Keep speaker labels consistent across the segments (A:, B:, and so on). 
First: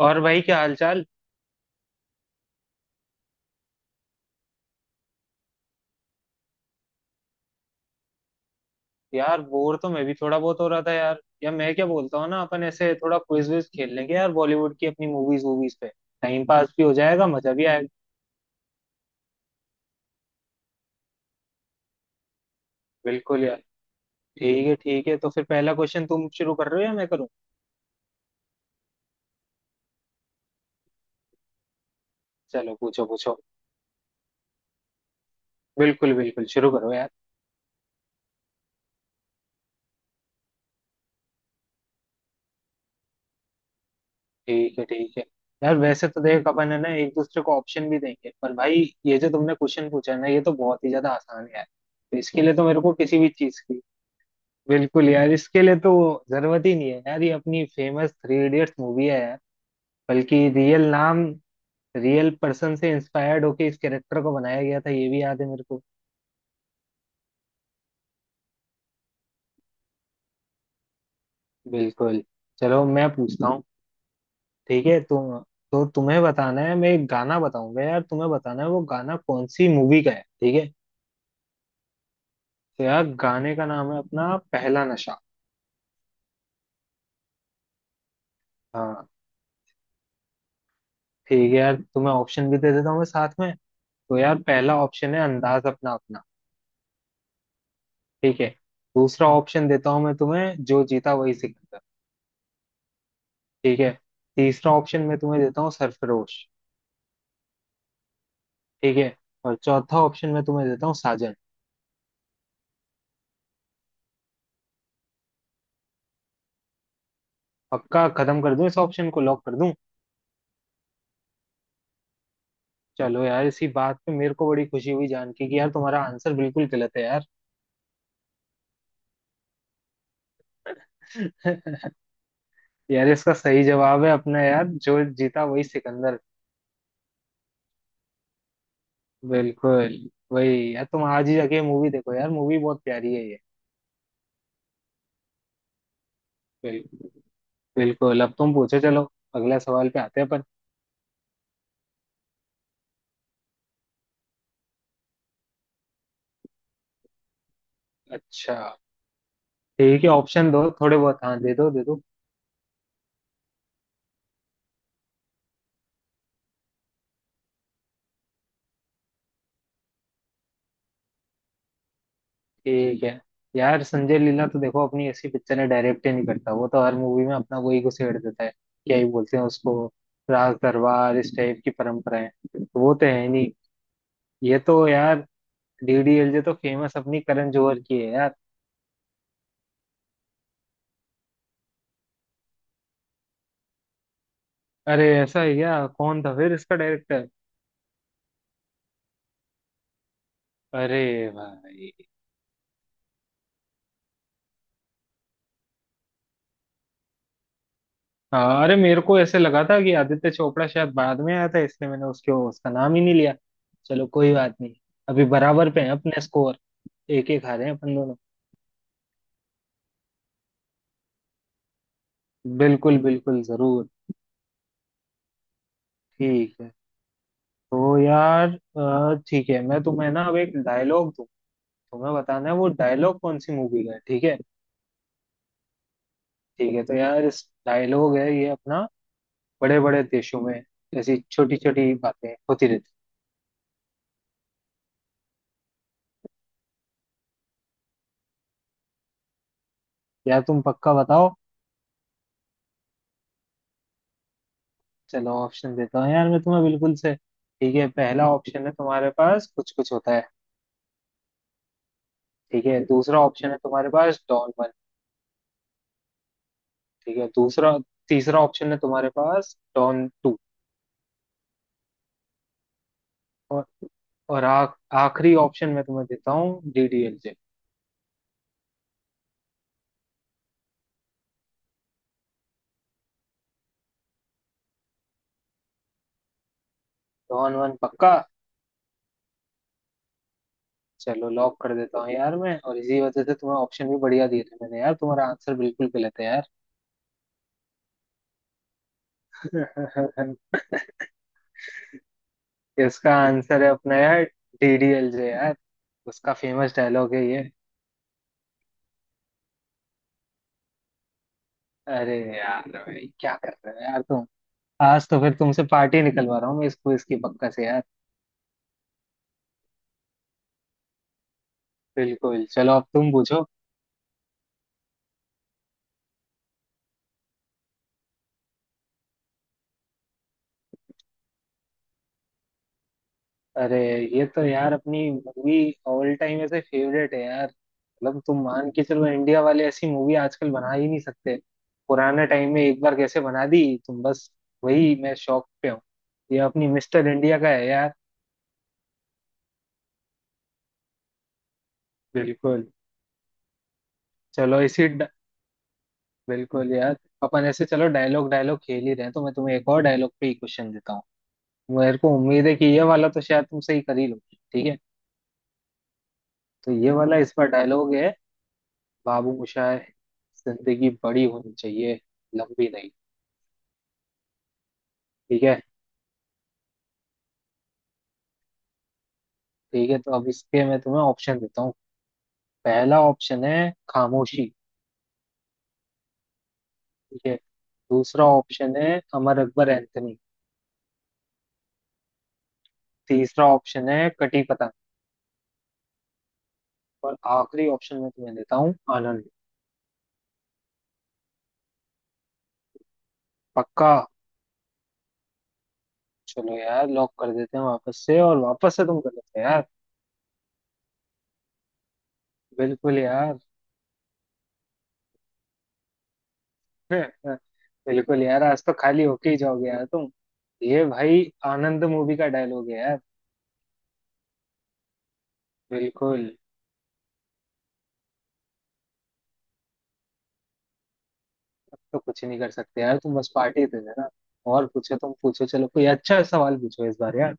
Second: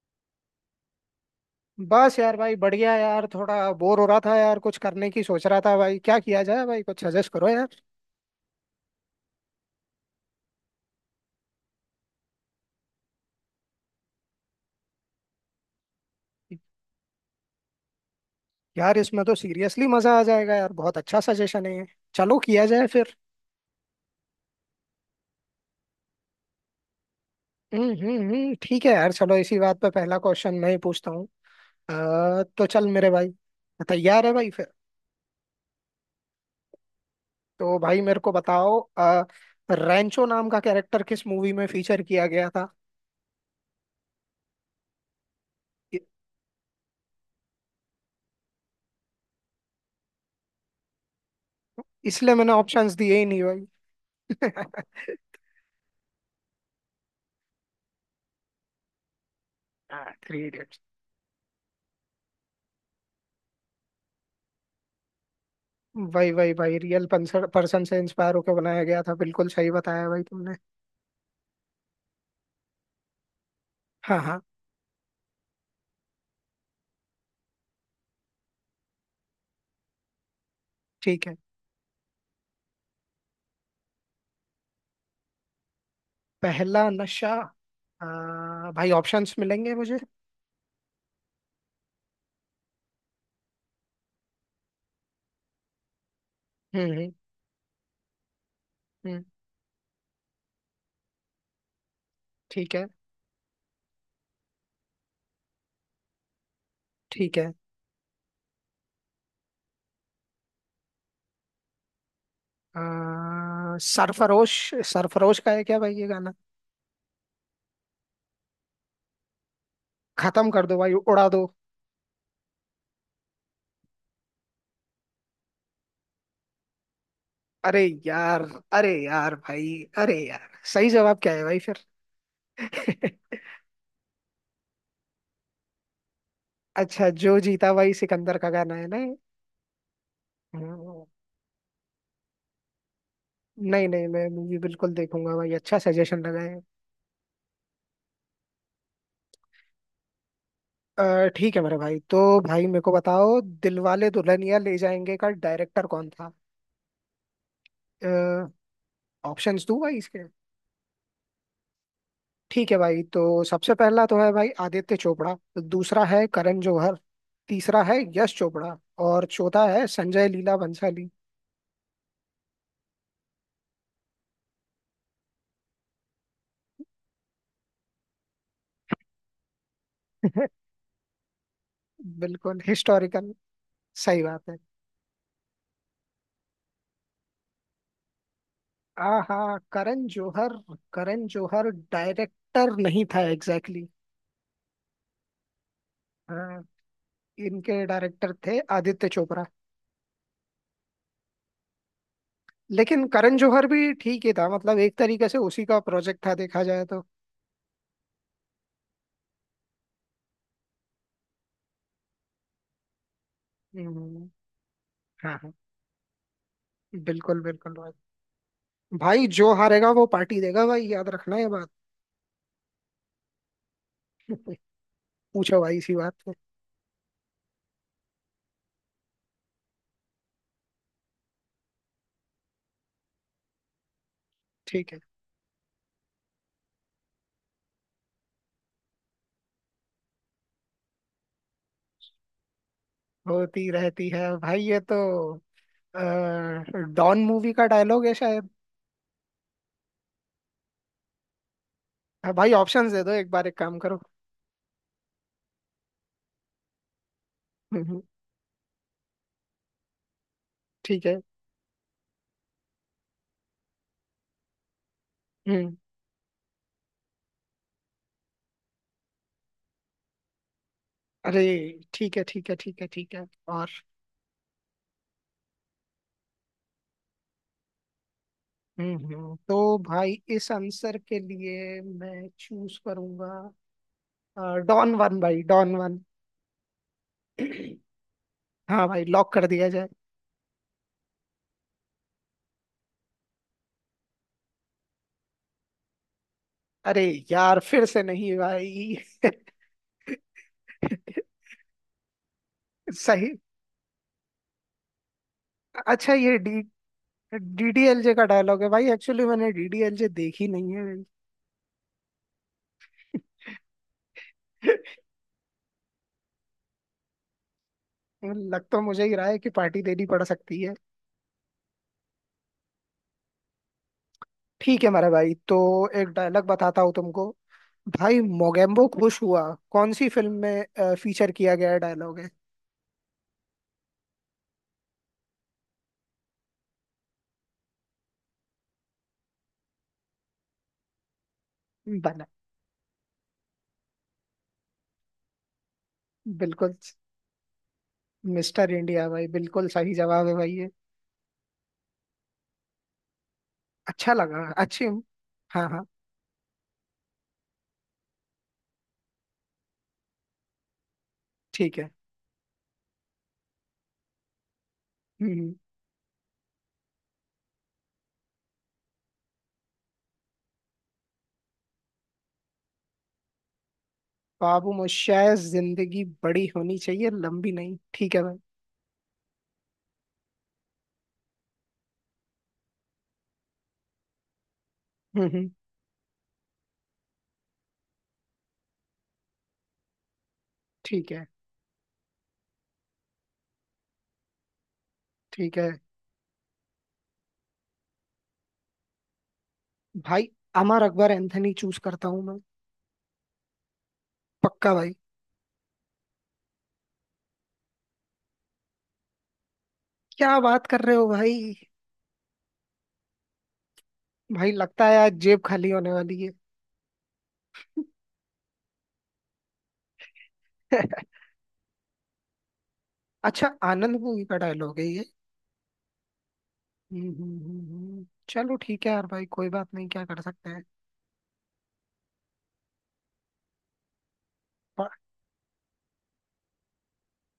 A: और भाई क्या हालचाल।
B: बस यार भाई बढ़िया यार थोड़ा बोर हो रहा था यार। कुछ करने की सोच रहा था भाई, क्या किया जाए भाई? कुछ सजेस्ट करो यार।
A: यार बोर तो मैं भी थोड़ा बहुत हो रहा था यार। या मैं क्या बोलता हूँ ना, अपन ऐसे थोड़ा क्विज विज खेल लेंगे यार, बॉलीवुड की अपनी मूवीज वूवीज पे। टाइम पास भी हो जाएगा, मजा भी आएगा।
B: यार इसमें तो सीरियसली मजा आ जाएगा यार, बहुत अच्छा सजेशन है ये। चलो किया जाए फिर।
A: बिल्कुल यार। ठीक है ठीक है, तो फिर पहला क्वेश्चन तुम शुरू कर रहे हो या मैं करूँ?
B: ठीक है यार, चलो इसी बात पे पहला क्वेश्चन मैं ही पूछता हूँ। तो
A: चलो
B: चल
A: पूछो
B: मेरे भाई।
A: पूछो।
B: तैयार है भाई फिर?
A: बिल्कुल बिल्कुल, शुरू करो यार।
B: तो भाई मेरे को बताओ, रैंचो नाम का कैरेक्टर किस मूवी में फीचर किया गया था?
A: ठीक है ठीक है। यार
B: इ-
A: वैसे तो देख अपन है ना एक दूसरे को ऑप्शन भी देंगे, पर भाई ये जो तुमने क्वेश्चन पूछा है ना, ये तो बहुत ही ज्यादा आसान है यार। तो
B: इसलिए
A: इसके
B: मैंने
A: लिए तो मेरे
B: ऑप्शंस
A: को
B: दिए
A: किसी
B: ही
A: भी
B: नहीं
A: चीज
B: भाई।
A: की, बिल्कुल यार इसके लिए तो जरूरत ही नहीं है यार। ये अपनी फेमस थ्री इडियट्स मूवी है यार।
B: थ्री।
A: बल्कि रियल नाम, रियल पर्सन से इंस्पायर्ड होके इस कैरेक्टर को बनाया गया था, ये भी याद है मेरे को।
B: वही वही भाई, रियल पर्सन से इंस्पायर होकर बनाया गया था, बिल्कुल सही बताया भाई तुमने।
A: बिल्कुल। चलो मैं पूछता हूँ।
B: हाँ हाँ।
A: ठीक है तुम, तो तुम्हें बताना है, मैं एक गाना बताऊंगा यार, तुम्हें बताना है वो गाना कौन सी मूवी का है, ठीक है?
B: ठीक है।
A: तो यार गाने का नाम है अपना पहला नशा।
B: पहला नशा। आ, भाई
A: हाँ,
B: ऑप्शंस मिलेंगे मुझे?
A: ठीक है यार तुम्हें ऑप्शन भी दे देता हूँ मैं साथ में। तो यार पहला ऑप्शन है अंदाज अपना अपना।
B: हम्म हम्म
A: ठीक है।
B: हम्म,
A: दूसरा ऑप्शन देता हूँ मैं तुम्हें, जो जीता वही सिकंदर।
B: ठीक है।
A: ठीक है। तीसरा ऑप्शन मैं तुम्हें देता हूँ सरफरोश।
B: ठीक है।
A: ठीक है। और चौथा ऑप्शन मैं तुम्हें देता हूँ साजन।
B: आ, सरफरोश। सरफरोश का है क्या भाई ये गाना?
A: पक्का? खत्म कर दूं? इस ऑप्शन को लॉक कर दूं?
B: खत्म कर दो भाई, उड़ा दो।
A: चलो यार इसी बात पे मेरे को बड़ी खुशी हुई जान के कि यार तुम्हारा आंसर बिल्कुल गलत है यार।
B: अरे यार! अरे यार भाई, अरे यार सही जवाब क्या है भाई फिर?
A: यार इसका सही जवाब है अपना यार जो जीता वही सिकंदर।
B: अच्छा जो जीता भाई, सिकंदर का गाना है ना ये?
A: बिल्कुल। वही यार, तुम
B: हम्म,
A: आज ही जाके मूवी देखो यार, मूवी बहुत प्यारी है ये।
B: नहीं नहीं मैं मूवी बिल्कुल देखूंगा भाई, अच्छा सजेशन लगाए।
A: बिल्कुल। बिल्कुल अब तुम पूछो, चलो अगला सवाल पे आते हैं अपन।
B: ठीक है मेरे भाई, तो भाई मेरे को बताओ दिलवाले दुल्हनिया ले जाएंगे का डायरेक्टर कौन था?
A: अच्छा।
B: ऑप्शंस दूं भाई
A: ठीक है,
B: इसके?
A: ऑप्शन दो थोड़े बहुत, हाँ दे दो दे दो।
B: ठीक है भाई, तो सबसे पहला तो है भाई आदित्य चोपड़ा। दूसरा है करण जौहर। तीसरा है यश चोपड़ा। और चौथा है संजय लीला भंसाली।
A: ठीक है। यार संजय लीला तो देखो, अपनी ऐसी पिक्चर है डायरेक्ट ही नहीं करता, वो तो हर मूवी में अपना वही घुसेड़ देता है, क्या ही बोलते हैं उसको, राज दरबार इस टाइप की परंपराएं।
B: बिल्कुल
A: तो वो तो है
B: हिस्टोरिकल।
A: नहीं।
B: सही बात है।
A: ये तो यार डीडीएलजे तो फेमस अपनी करण जौहर की है यार।
B: आहा करण जौहर। करण जौहर डायरेक्टर नहीं था एग्जैक्टली exactly।
A: अरे ऐसा है क्या? कौन था फिर
B: हाँ,
A: इसका डायरेक्टर?
B: इनके डायरेक्टर थे आदित्य चोपड़ा।
A: अरे भाई!
B: लेकिन करण जौहर भी ठीक ही था, मतलब एक तरीके से उसी का प्रोजेक्ट था देखा जाए तो।
A: हाँ, अरे मेरे को ऐसे लगा था कि आदित्य चोपड़ा शायद बाद में आया था, इसलिए मैंने उसके उसका नाम ही नहीं लिया। चलो
B: हम्म।
A: कोई बात नहीं। अभी
B: हाँ हाँ,
A: बराबर पे हैं अपने स्कोर। एक
B: बिल्कुल
A: एक हारे हैं
B: बिल्कुल भाई।
A: अपन दोनों।
B: भाई जो हारेगा वो पार्टी देगा भाई, याद रखना ये बात।
A: बिल्कुल बिल्कुल, जरूर।
B: पूछो भाई इसी बात पे।
A: ठीक है, तो यार ठीक है मैं तुम्हें ना अब एक डायलॉग दूं, तुम्हें बताना है वो डायलॉग कौन सी मूवी का है, ठीक है?
B: ठीक है।
A: ठीक है तो यार इस डायलॉग है ये अपना, बड़े बड़े देशों में ऐसी छोटी छोटी बातें होती रहती
B: होती रहती है भाई ये तो। अ, डॉन मूवी का डायलॉग है शायद।
A: हैं। यार तुम पक्का बताओ?
B: हाँ, भाई ऑप्शंस दे दो एक बार, एक काम करो।
A: चलो ऑप्शन देता हूँ यार मैं तुम्हें बिल्कुल से। ठीक है,
B: हम्म,
A: पहला ऑप्शन है तुम्हारे पास कुछ कुछ होता है।
B: ठीक है।
A: ठीक है, दूसरा ऑप्शन है तुम्हारे पास डॉन वन।
B: हम्म।
A: ठीक है। दूसरा, तीसरा ऑप्शन है तुम्हारे पास डॉन टू।
B: अरे ठीक है ठीक है ठीक है ठीक है,
A: और
B: और?
A: और आखिरी ऑप्शन मैं तुम्हें देता हूँ डीडीएलजे।
B: तो भाई इस आंसर के लिए मैं चूज करूंगा डॉन वन भाई, डॉन वन।
A: डॉन वन, पक्का?
B: हाँ भाई, लॉक कर दिया जाए।
A: चलो लॉक कर देता हूँ यार मैं, और इसी वजह से तुम्हें ऑप्शन भी बढ़िया दिए थे मैंने, यार तुम्हारा आंसर बिल्कुल गलत है यार।
B: अरे यार, फिर से नहीं भाई!
A: इसका
B: सही।
A: आंसर है अपना यार डीडीएलजे यार।
B: अच्छा
A: उसका
B: ये डी,
A: फेमस डायलॉग है ये।
B: डीडीएलजे का डायलॉग है भाई? एक्चुअली मैंने डीडीएलजे देखी नहीं है भाई।
A: अरे यार भाई क्या कर रहे हो यार तुम। आज तो फिर तुमसे पार्टी निकलवा रहा हूँ मैं इस क्विज की पक्का से यार।
B: लग तो मुझे ही रहा है कि पार्टी देनी पड़ सकती है।
A: बिल्कुल, चलो अब तुम पूछो।
B: ठीक है मेरा भाई, तो एक डायलॉग बताता हूँ तुमको। भाई मोगेम्बो खुश हुआ, कौन सी फिल्म में फीचर किया गया डायलॉग है?
A: अरे ये तो यार अपनी मूवी ऑल टाइम ऐसे फेवरेट है यार, मतलब तुम मान के चलो इंडिया वाले ऐसी मूवी आजकल बना ही नहीं सकते।
B: बना।
A: पुराने टाइम में एक बार कैसे बना दी तुम बस। वही मैं शौक पे हूँ। ये अपनी
B: बिल्कुल।
A: मिस्टर इंडिया का है यार।
B: मिस्टर इंडिया भाई, बिल्कुल सही जवाब है भाई ये।
A: बिल्कुल।
B: अच्छा लगा,
A: चलो
B: अच्छी।
A: इसी ड...
B: हाँ हाँ।
A: बिल्कुल यार। अपन ऐसे चलो डायलॉग डायलॉग खेल ही रहे हैं, तो मैं तुम्हें एक और डायलॉग पे ही क्वेश्चन देता
B: ठीक
A: हूँ।
B: है।
A: मेरे को उम्मीद है कि ये वाला तो शायद तुम सही कर ही लोगे, ठीक है?
B: हम्म।
A: तो ये वाला इस पर डायलॉग है, बाबू मोशाय, जिंदगी बड़ी होनी चाहिए, लंबी नहीं।
B: बाबू मोशाय
A: ठीक है।
B: जिंदगी बड़ी होनी चाहिए लंबी नहीं, ठीक है भाई।
A: ठीक है तो अब इसके मैं तुम्हें ऑप्शन देता हूँ। पहला ऑप्शन है खामोशी।
B: हम्म हम्म,
A: ठीक है। दूसरा ऑप्शन है अमर अकबर एंथनी।
B: ठीक है।
A: तीसरा ऑप्शन है कटी पतंग।
B: ठीक है
A: और आखिरी ऑप्शन मैं तुम्हें देता हूँ आनंद।
B: भाई, अमर अकबर एंथनी चूज करता हूँ मैं।
A: पक्का?
B: पक्का भाई।
A: चलो यार लॉक कर देते हैं वापस से, और वापस से तुम कर देते हो यार।
B: क्या बात कर रहे हो भाई?
A: बिल्कुल यार।
B: भाई लगता है आज जेब खाली होने वाली है।
A: बिल्कुल यार आज तो खाली होके ही जाओगे यार तुम। ये भाई आनंद मूवी का डायलॉग है यार।
B: अच्छा आनंद मूवी का डायलॉग है ये।
A: बिल्कुल।
B: चलो ठीक है यार भाई, कोई बात नहीं, क्या कर सकते हैं।
A: अब तो कुछ नहीं कर सकते यार तुम, बस पार्टी दे देना। और
B: पर,
A: पूछो, तुम पूछो चलो, कोई अच्छा सवाल पूछो इस बार यार।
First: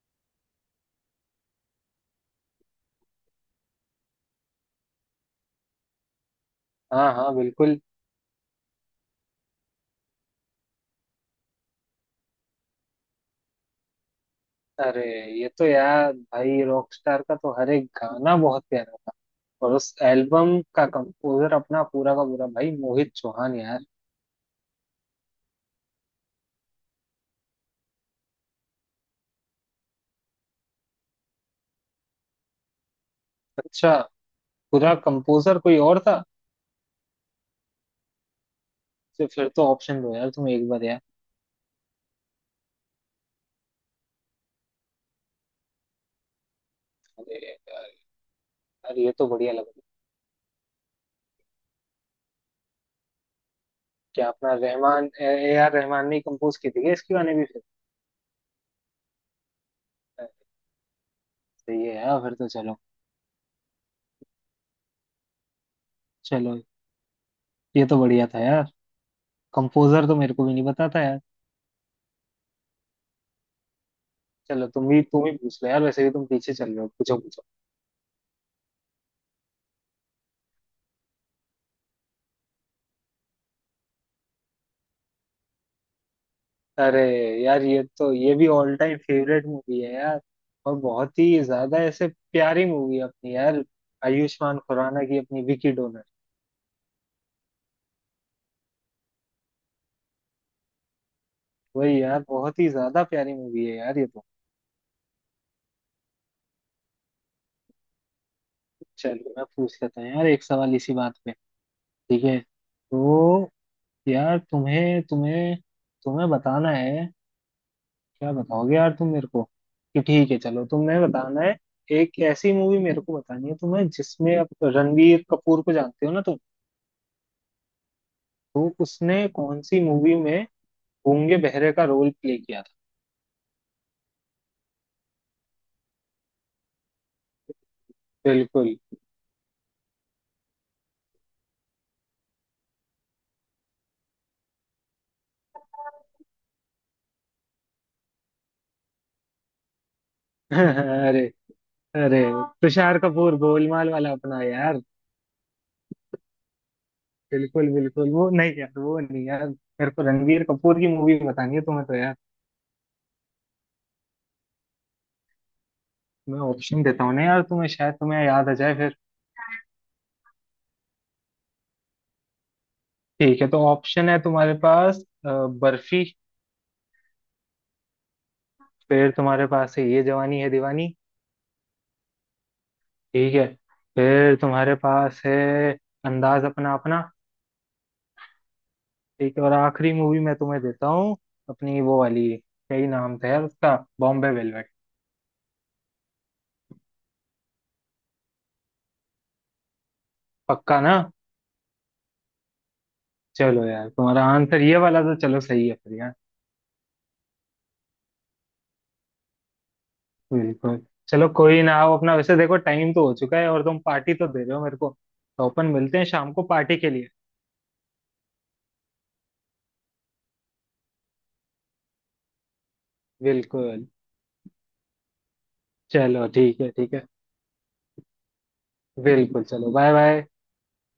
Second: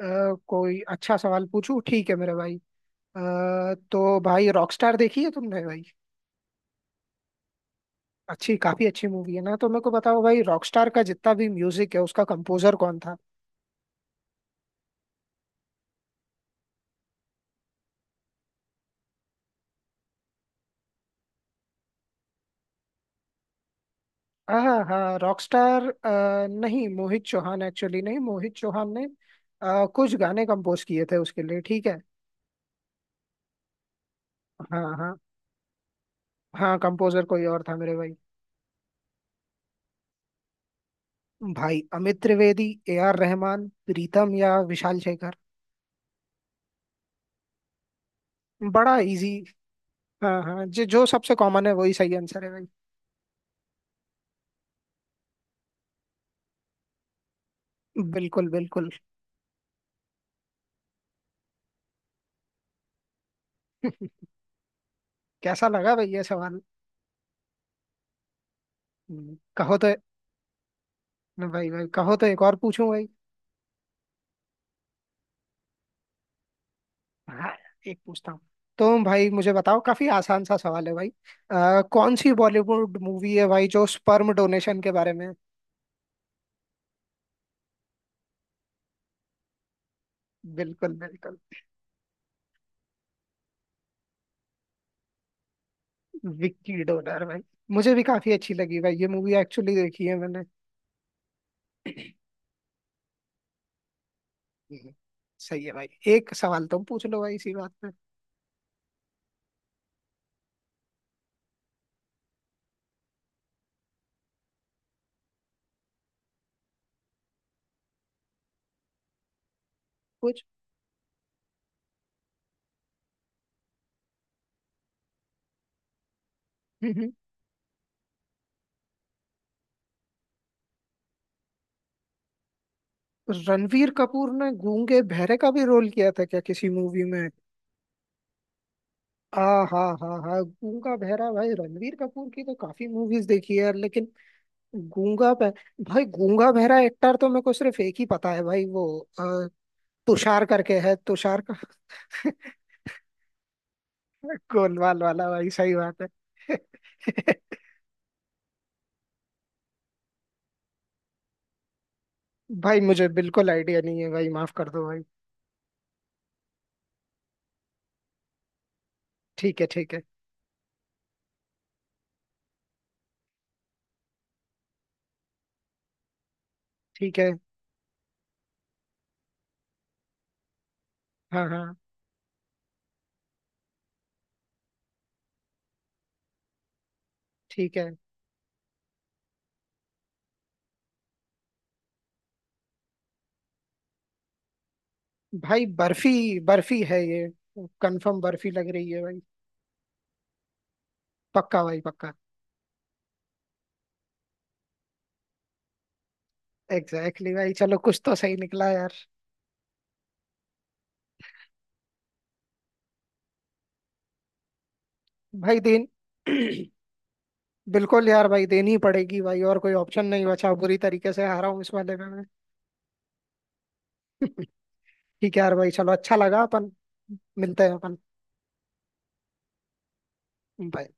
B: कोई अच्छा सवाल पूछूं? ठीक है मेरे भाई। अ, तो भाई, रॉकस्टार देखी है तुमने भाई?
A: हाँ हाँ बिल्कुल।
B: अच्छी काफी अच्छी मूवी है ना, तो मेरे को बताओ भाई, रॉकस्टार का जितना भी म्यूजिक है उसका कंपोजर कौन था?
A: अरे ये तो यार भाई रॉकस्टार का तो हर एक गाना बहुत प्यारा था। और उस एल्बम का कंपोजर अपना पूरा का पूरा भाई मोहित चौहान यार।
B: हाँ हाँ, रॉकस्टार। नहीं मोहित चौहान, एक्चुअली नहीं, मोहित चौहान ने कुछ गाने कंपोज किए थे उसके लिए, ठीक है।
A: अच्छा,
B: हाँ
A: पूरा
B: हाँ।
A: कंपोजर कोई और था?
B: हाँ कंपोजर कोई और था मेरे भाई।
A: तो फिर तो ऑप्शन दो यार तुम एक बार यार।
B: भाई अमित त्रिवेदी, ए आर रहमान, प्रीतम या विशाल शेखर।
A: अरे
B: बड़ा
A: यार ये तो
B: इजी।
A: बढ़िया लग रहा है।
B: हाँ हाँ, जो जो सबसे कॉमन है वही सही आंसर है भाई।
A: कि अपना रहमान, ए आर रहमान ने कंपोज की थी क्या इसकी गाने भी फिर?
B: बिल्कुल बिल्कुल।
A: सही है यार फिर तो, चलो।
B: कैसा लगा भाई ये सवाल?
A: चलो ये तो बढ़िया था यार।
B: कहो तो।
A: कंपोजर तो मेरे को भी नहीं पता था यार।
B: भाई भाई, कहो तो एक और पूछूं भाई?
A: चलो तुम भी, तुम ही पूछ लो यार, वैसे भी तुम पीछे चल रहे हो, पूछो पूछो।
B: हाँ एक पूछता हूँ। तो भाई मुझे बताओ, काफी आसान सा सवाल है भाई। आ, कौन सी बॉलीवुड मूवी है भाई जो स्पर्म डोनेशन के बारे में?
A: अरे यार ये तो, ये भी ऑल टाइम फेवरेट मूवी है यार। और
B: बिल्कुल
A: बहुत
B: बिल्कुल।
A: ही ज्यादा ऐसे प्यारी मूवी है अपनी यार, आयुष्मान खुराना की अपनी विकी डोनर।
B: विक्की डोनर भाई, मुझे भी काफी अच्छी लगी भाई ये मूवी, एक्चुअली देखी है मैंने।
A: वही यार बहुत ही ज्यादा प्यारी मूवी है यार ये तो।
B: हम्म, सही है भाई। एक सवाल तुम पूछ लो भाई इसी बात पे।
A: चलो मैं पूछ लेता हूँ यार एक सवाल इसी बात पे। ठीक है। तो यार तुम्हें तुम्हें तुम्हें बताना है, क्या बताओगे यार तुम मेरे को कि, ठीक है
B: कुछ।
A: चलो तुम्हें बताना है, एक ऐसी मूवी मेरे को बतानी है तुम्हें जिसमें, आप रणवीर कपूर को जानते हो ना तुम?
B: हम्म, हम्म।
A: तो उसने कौन सी मूवी में गूंगे बहरे का रोल प्ले किया था?
B: रणवीर कपूर ने गूंगे बहरे का भी रोल किया था क्या किसी मूवी में?
A: बिल्कुल।
B: आ, हाँ हाँ हाँ गूंगा बहरा, भाई रणवीर कपूर की तो काफी मूवीज देखी है लेकिन गूंगा भै भाई गूंगा बहरा एक्टर तो मेरे को सिर्फ एक ही पता है भाई, वो अ, तुषार करके है,
A: अरे!
B: तुषार का।
A: अरे तुषार कपूर गोलमाल वाला अपना यार।
B: गोलमाल वाला भाई, सही बात है।
A: बिल्कुल बिल्कुल वो नहीं यार, वो नहीं यार, मेरे को रणवीर कपूर की मूवी बतानी है तुम्हें तो।
B: भाई मुझे बिल्कुल आइडिया नहीं है भाई, माफ कर दो भाई।
A: मैं ऑप्शन देता हूँ ना यार तुम्हें, शायद तुम्हें याद आ जाए फिर।
B: ठीक है ठीक है
A: ठीक है, तो ऑप्शन है तुम्हारे पास अ, बर्फी।
B: ठीक है।
A: फिर तुम्हारे पास है ये जवानी है दीवानी।
B: हाँ हाँ।
A: ठीक है। फिर तुम्हारे पास है अंदाज अपना अपना।
B: ठीक है
A: ठीक है। और आखिरी मूवी मैं तुम्हें देता हूँ, अपनी वो वाली क्या ही नाम था यार उसका, बॉम्बे वेलवेट।
B: भाई, बर्फी, बर्फी है ये, कंफर्म बर्फी लग रही है भाई।
A: पक्का ना?
B: पक्का भाई, पक्का।
A: चलो यार तुम्हारा आंसर ये वाला तो चलो सही है फिर यार।
B: एग्जैक्टली exactly भाई, चलो कुछ तो सही निकला यार।
A: बिल्कुल। चलो कोई ना, आओ अपना, वैसे देखो टाइम तो हो चुका है और तुम पार्टी तो दे रहे हो मेरे को, तो
B: भाई
A: अपन
B: देन,
A: मिलते हैं शाम को पार्टी के लिए।
B: बिल्कुल यार भाई, देनी ही पड़ेगी भाई, और कोई ऑप्शन नहीं बचा, बुरी तरीके से हारा हूँ इस वाले में मैं।
A: बिल्कुल।
B: ठीक है यार भाई, चलो अच्छा
A: चलो
B: लगा
A: ठीक है
B: अपन
A: ठीक है।
B: मिलते हैं अपन।
A: बिल्कुल चलो, बाय बाय।
B: बाय।